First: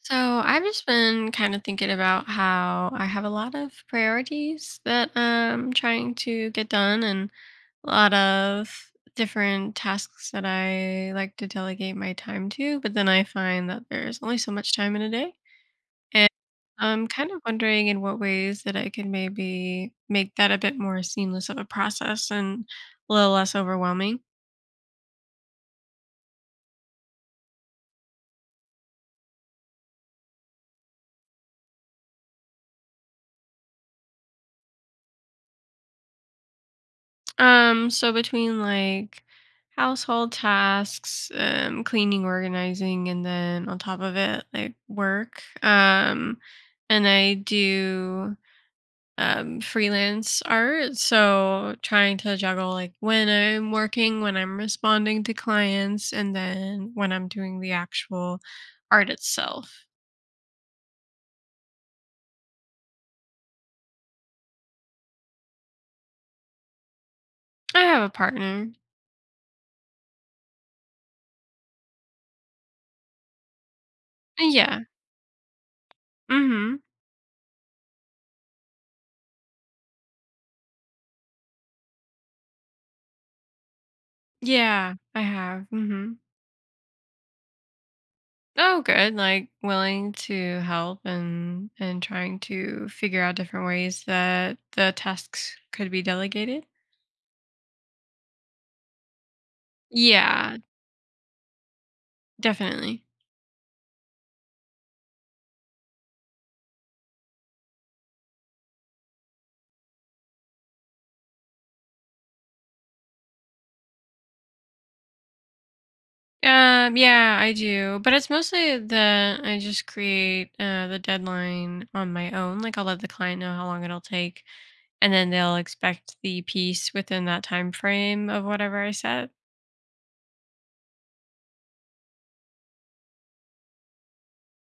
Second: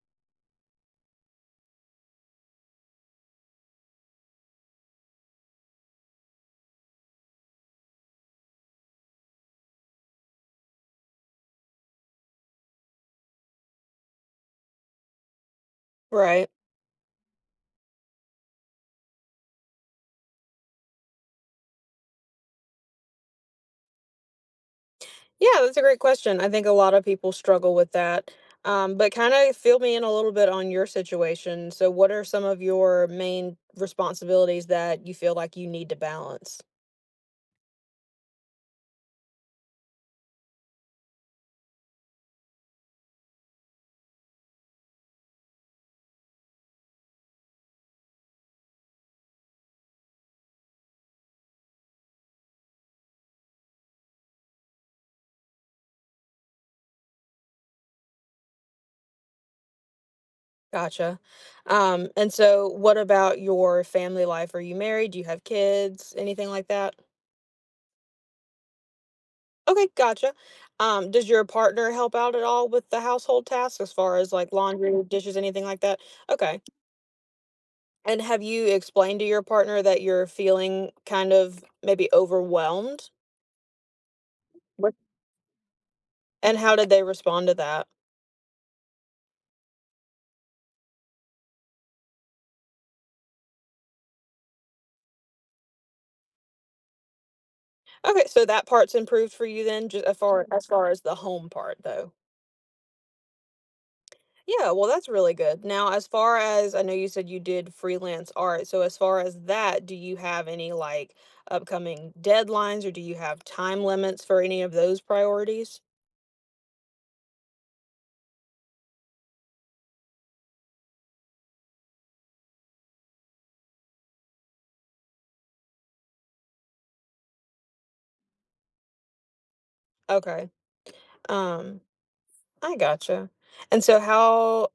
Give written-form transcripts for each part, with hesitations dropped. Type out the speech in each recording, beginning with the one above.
So I've just been kind of thinking about how I have a lot of priorities that I'm trying to get done and a lot of different tasks that I like to delegate my time to, but then I find that there's only so much time in a day. And Right. I'm kind of wondering in what ways that I can maybe make that a bit more seamless of a process and a little less overwhelming. Yeah, that's a great question. I think a lot of people struggle with that. But kind of fill me in a little bit on your situation. So, what are some of your main responsibilities that you feel like you need to balance? So between like household tasks, cleaning, organizing, and then on top of it, like work. And I do freelance art, so trying to juggle like when I'm working, when I'm responding to clients, and then when I'm doing the actual art itself. Gotcha. And so, what about your family life? Are you married? Do you have kids? Anything like that? I have a partner. Okay, gotcha. Does your partner help out at all with the household tasks as far as like Yeah. laundry, dishes, anything like that? Okay. Mm-hmm. And have you explained to your partner that you're feeling kind of maybe overwhelmed? What Yeah, I have. Mm-hmm. And how did they respond to that? Oh, good. Like willing to help and trying to figure out different ways that the tasks could be delegated. Okay, so that part's improved for you then, just as far Yeah, as far as the home part though. definitely. Yeah, well, that's really good. Now, as far as I know, you said you did freelance art. So, as far as that, do you have any like upcoming deadlines or do you have time limits for any of those priorities? Yeah, I do, but it's mostly that I just create the deadline on my own. Like I'll let the client know how long it'll take, and then they'll expect the piece within that time frame of whatever I set. Okay. Um, I gotcha. And so,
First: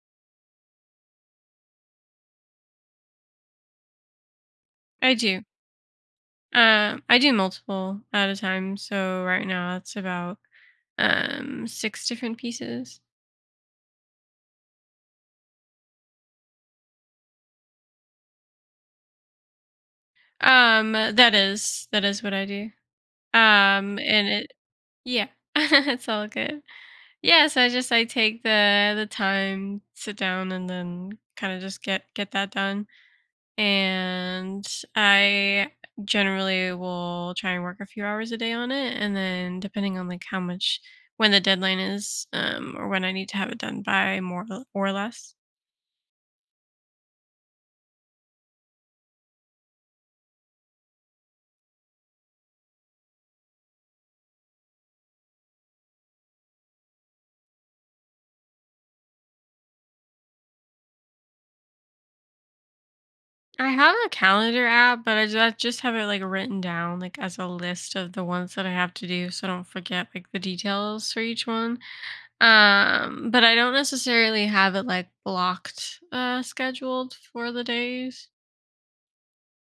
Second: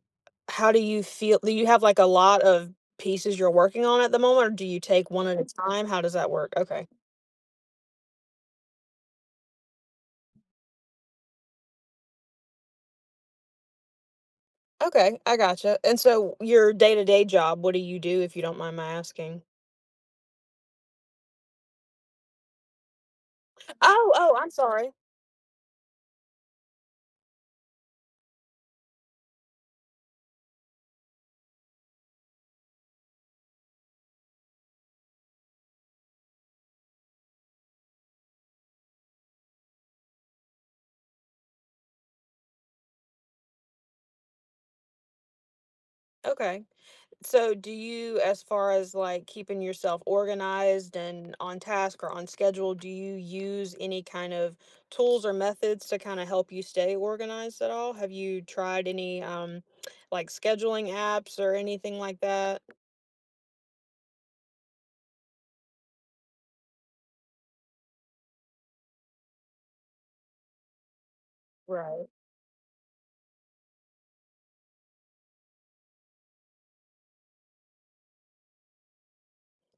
how do you have, like, a lot of pieces you're working on at the moment, or do you take I one at do. a time? How does that work? Okay. I do multiple at a time. So right now it's about six different pieces, Okay, I gotcha, and so your day-to-day job, what do you do, if you don't mind my asking? That is what I do. um Oh, and oh, I'm it sorry. yeah, it's all good. Yeah, so I just I take the time, sit down, and then kind of just get that done. And I generally will try and work a few hours a day on it, and then depending on like how much, when the deadline is, or when I need to have it done by, more or less. Okay. So, do you as far as, like, keeping yourself organized and on task or on schedule, do you use any kind of tools or methods to kinda help you stay organized at all? Have you tried any, like, scheduling apps or anything like that? I have a calendar app, but I just have it like written down, like as a list of the ones that I have to do so I don't forget like the details for each one. Right. But I don't necessarily have it like blocked scheduled for the days.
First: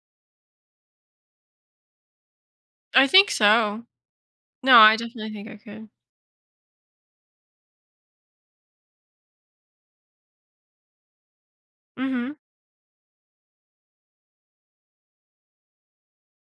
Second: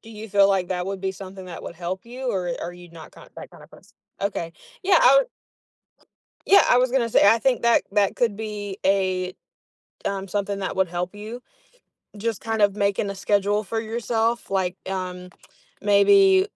Do you feel like that would be something that would help you, or are you I not kind think that kind of so. person? Okay. No, I Yeah, I w definitely think I could. yeah, I was gonna say, I think that could be a something that would help you. Mhm. Just kind of making a schedule for yourself, like, maybe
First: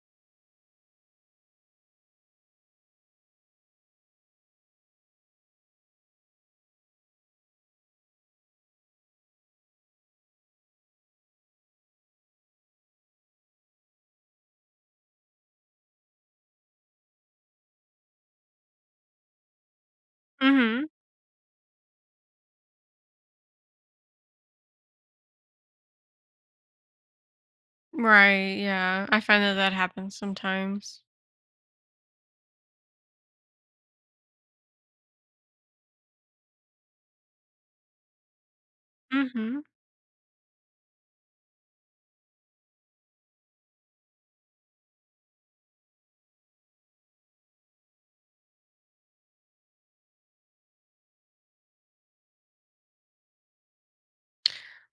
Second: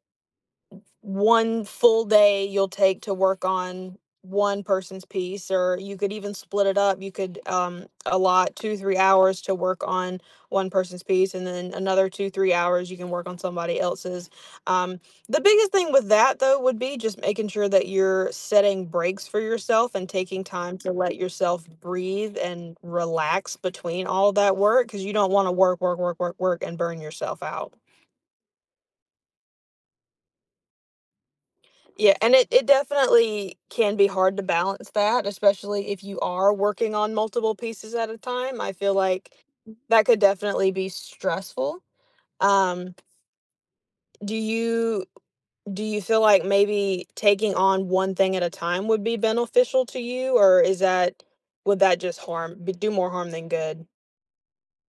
one full day you'll take to work on one person's piece, or you could even split it up. You could allot 2 3 hours to work on one person's piece, and then another 2 3 hours you can work on somebody else's. Um the biggest thing with that though would be just making sure that you're setting breaks for yourself and taking time Mhm. to let yourself breathe and relax between all that work, because you don't want to work work work work work and burn yourself out. Right, yeah. I find that that happens sometimes. Yeah, and it definitely can be hard to balance that, especially if you are working on multiple pieces at a time. I feel like Mhm. that could definitely be stressful. Um, do you feel like maybe taking on one thing at a time would be beneficial to you, or is that would that just do more harm than good?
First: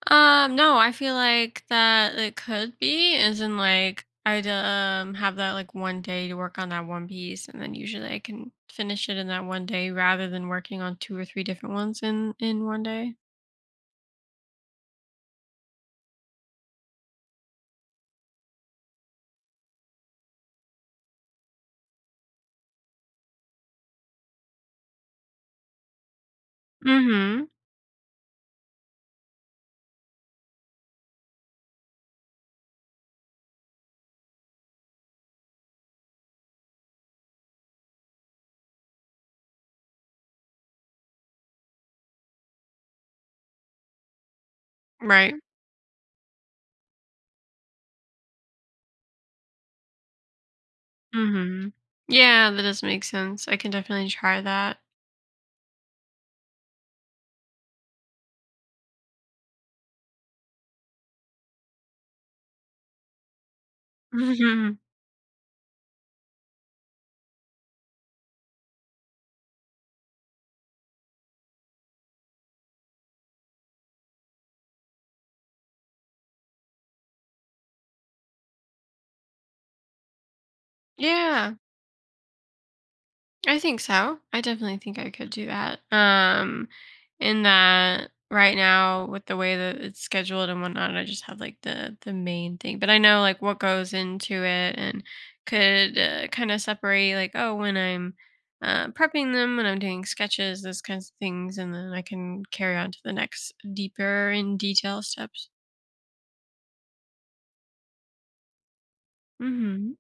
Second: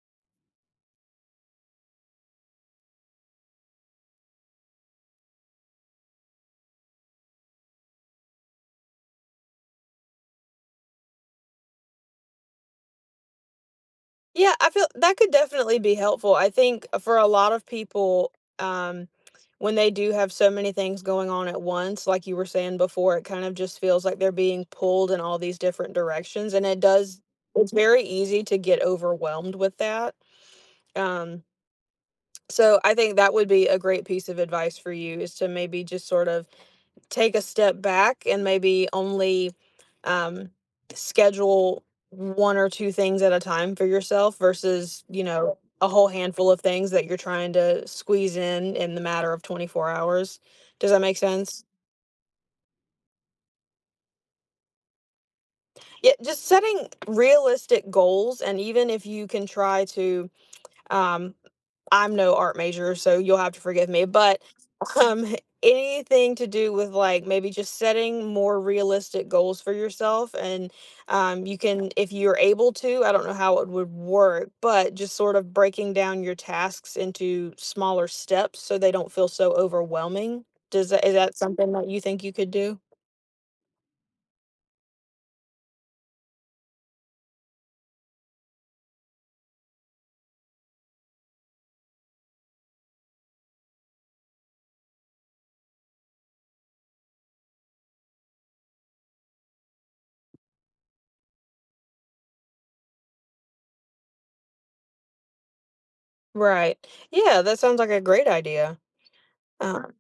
No, I feel like that it could be, as in like I'd have that like one day to work on that one piece, and then usually I can finish it in that one day rather than working on two or three different ones in one day. Yeah, I feel that could definitely be helpful. I think, for a lot of people, um, when they do have so many things going on at once, like you were saying before, it kind of just feels like they're being pulled in all these different directions. And it does, Mm-hmm. it's very easy to get overwhelmed with that. Um, so I think that would be a great piece of advice for you: is to maybe just sort of take a step back and maybe only um, schedule one or two things at a time for yourself, versus, you Right. know, a whole handful of things that you're trying to squeeze in the matter of 24 hours. Does that make sense? Mm-hmm. Yeah, that does make sense. I can definitely try that. Yeah, just setting realistic goals. And even if you can try to, um, I'm no art major, so you'll have to forgive me, but Hmm. um anything to do with like maybe just setting more realistic goals for yourself. And you can, if you're able to, I don't know how it would work, but just sort of breaking down your tasks into smaller steps so they don't feel so overwhelming. Does that is that Yeah. something that you think you could do? I think so. I definitely think I could do that. In that right now, with the way that it's scheduled and whatnot, I just have like the main thing, but I know like what goes into it and could kind of separate, like, oh, when I'm prepping them, when I'm doing sketches, those kinds of things, and then I can carry on to the next deeper in detail steps. Right, yeah, that sounds like a great idea. Hmm.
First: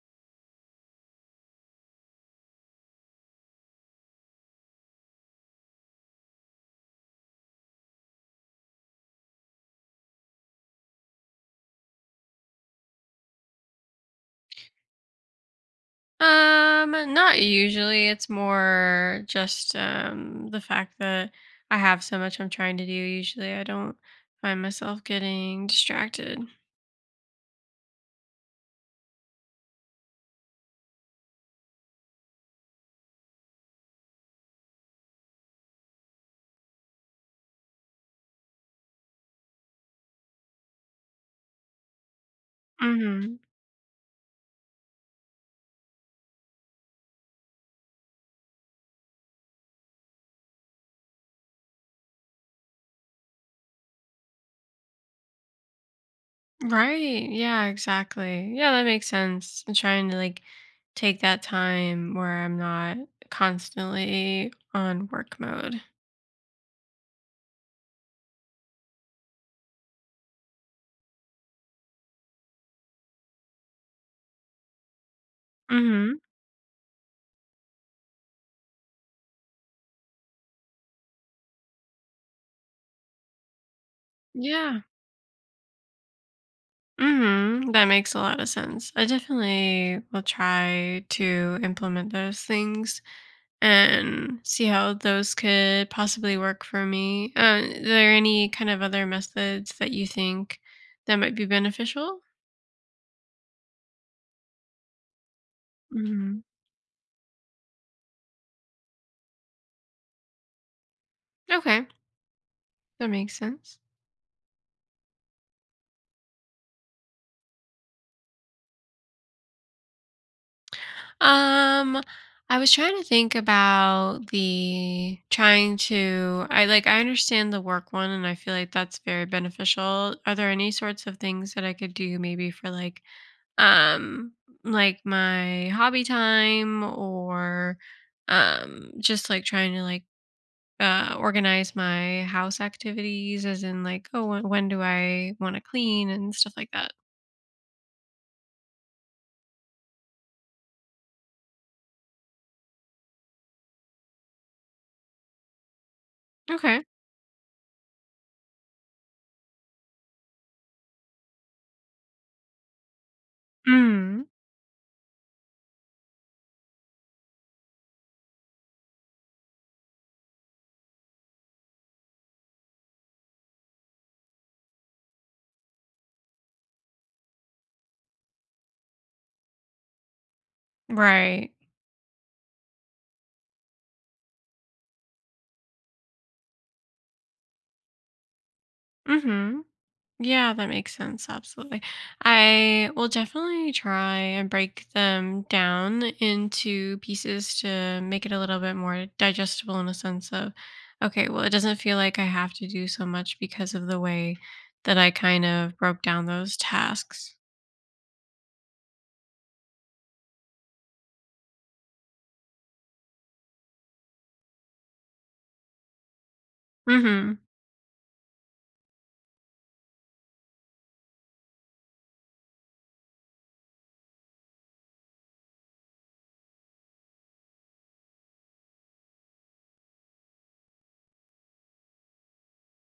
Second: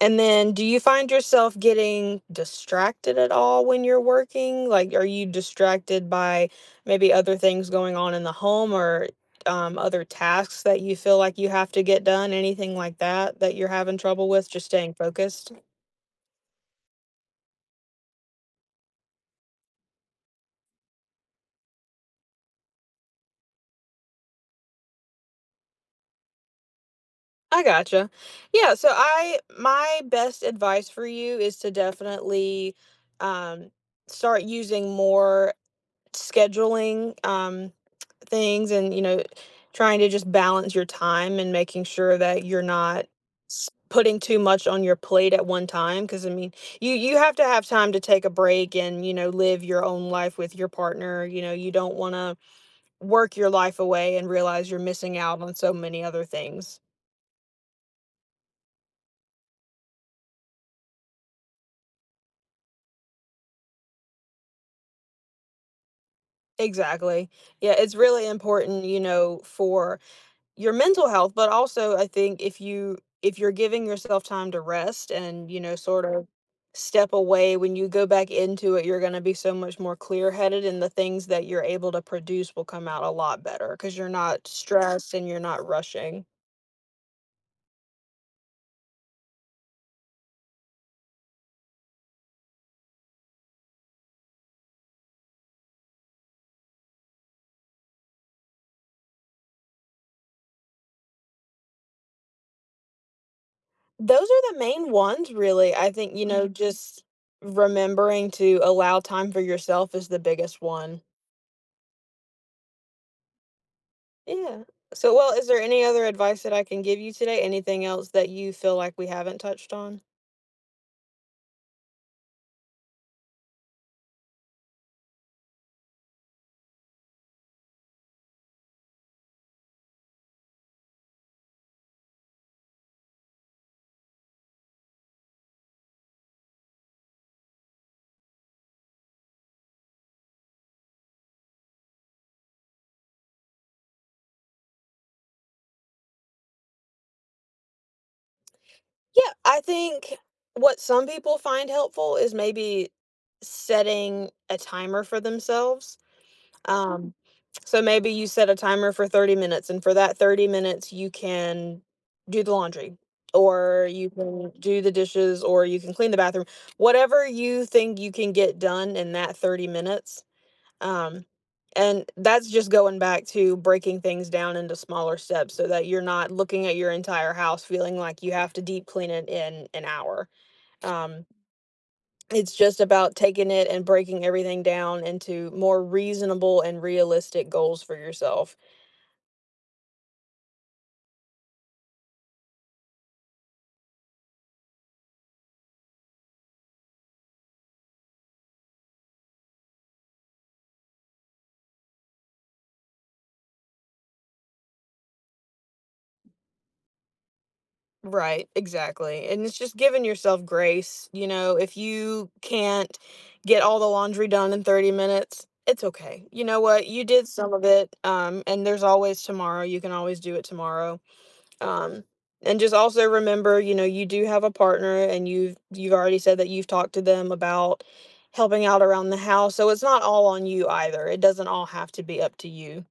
And then do you find yourself getting distracted at all when you're working? Like, are you distracted by maybe other things going on in the home, or other tasks that you feel like you have to get done? Anything like that that you're having trouble with, just staying focused? Not usually. It's more just the fact that I have so much I'm trying to do. Usually I don't find myself getting distracted. I gotcha. Yeah. So, my best advice for you is to definitely, um, start using more scheduling. Things, and, you know, trying to just balance your time and making sure that you're not Hmm. Putting too much on your plate at one time. Because I mean, you have to have time to take a break, and, you know, live your own life with your partner. You know you don't want to work your life away and realize you're missing out on so many other things. Right. Yeah, exactly. Yeah, that makes sense. I'm trying to like take that time where I'm not constantly on work mode. Exactly. Yeah, it's really important, for your mental health, but also I think if you if you're giving yourself time to rest, and, you know, sort Hmm. of step away, when you go back into it, you're gonna be so much more clear-headed, and the things that you're able to produce will come out a lot better, because 'cause you're not Yeah. stressed and you're not rushing. Hmm. That makes a lot of sense. I definitely will try to implement those things and see how those could possibly work for me. Are there any kind of other methods that you think that might be beneficial? Those are the main ones, really. I think, Hmm. Mhm. just remembering to allow time for yourself is the biggest one. Okay, that makes sense. Yeah. So, well, is there any other advice that I can give you today? Anything else that you feel like we haven't touched on? Um, I was trying to think about the trying to. I, like, I understand the work one, and I feel like that's very beneficial. Are there any sorts of things that I could do maybe for like um like my hobby time, or just like trying to like organize my house activities, as in like, oh, when do I want to clean and stuff like that. Yeah, I think what some people find helpful is maybe setting a timer for themselves. Okay. Um, so maybe you set a timer for 30 minutes, and for that 30 minutes, you can do the laundry, or you Mm, can do the dishes, or you can clean the bathroom. Whatever you think you can get done in that 30 minutes, um, and that's just going back to breaking things down into smaller steps, so that you're not looking at your entire house feeling like you have to deep clean it in an hour. Um, right. it's just about taking it and breaking everything down into more reasonable and realistic goals for yourself. Mm-hmm. Yeah, that makes sense. Absolutely. I will definitely try and break them down into pieces to make it a little bit more digestible, in a sense of, okay, well, it doesn't feel like I have to do so much because of the way that I kind of broke down those tasks. Right, exactly. And it's just giving yourself grace. If you can't get all the laundry done in 30 minutes, it's okay. You know what? You did Mm-hmm. some of it, and there's always tomorrow. You can always do it tomorrow. Um, and just also remember, you do have a partner, and you've already said that you've talked to them about helping out around the house. So it's not all on you either. It doesn't all have to be up to you.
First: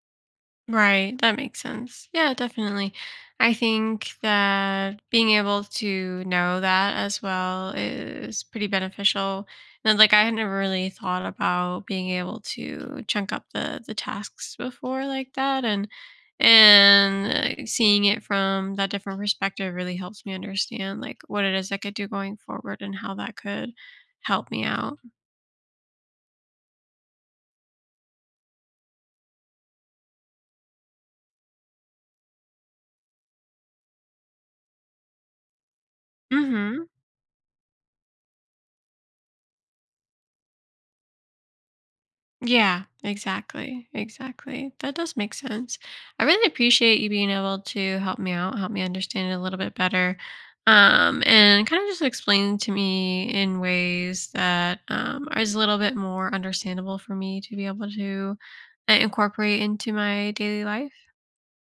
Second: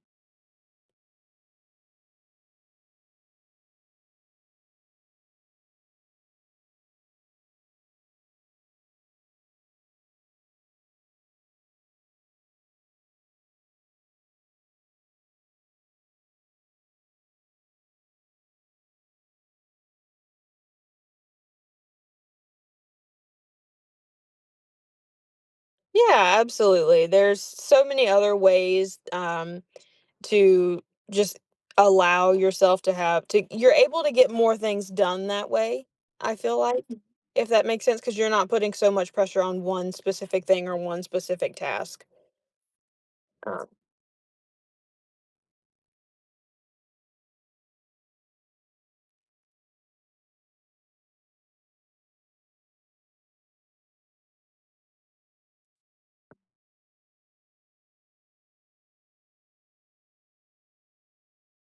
Right, that makes sense. Yeah, definitely. I think that being able to know that as well is pretty beneficial. And like I had never really thought about being able to chunk up the tasks before like that, and seeing it from that different perspective really helps me understand like what it is I could do going forward and how that could help me out. Yeah, absolutely. There's so many other ways. To just allow yourself to have to you're able to get more things done that way, I feel like, Mhm. if that makes sense, because 'cause you're not putting so much pressure on one specific thing or one specific task. Yeah, Um, exactly. Exactly. That does make sense. I really appreciate you being able to help me out, help me understand it a little bit better. And kind of just explain to me in ways that is a little bit more understandable for me to be able to incorporate into my daily life.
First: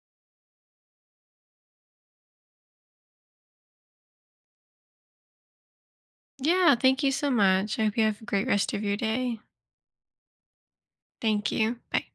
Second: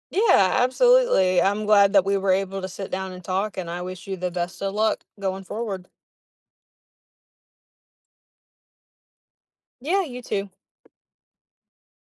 yeah, absolutely. I'm glad that we were able to sit down and talk, and I wish you the best of luck going forward. Yeah, thank you so much. I hope you have a great rest of your day. Yeah, you too. Thank you. Bye.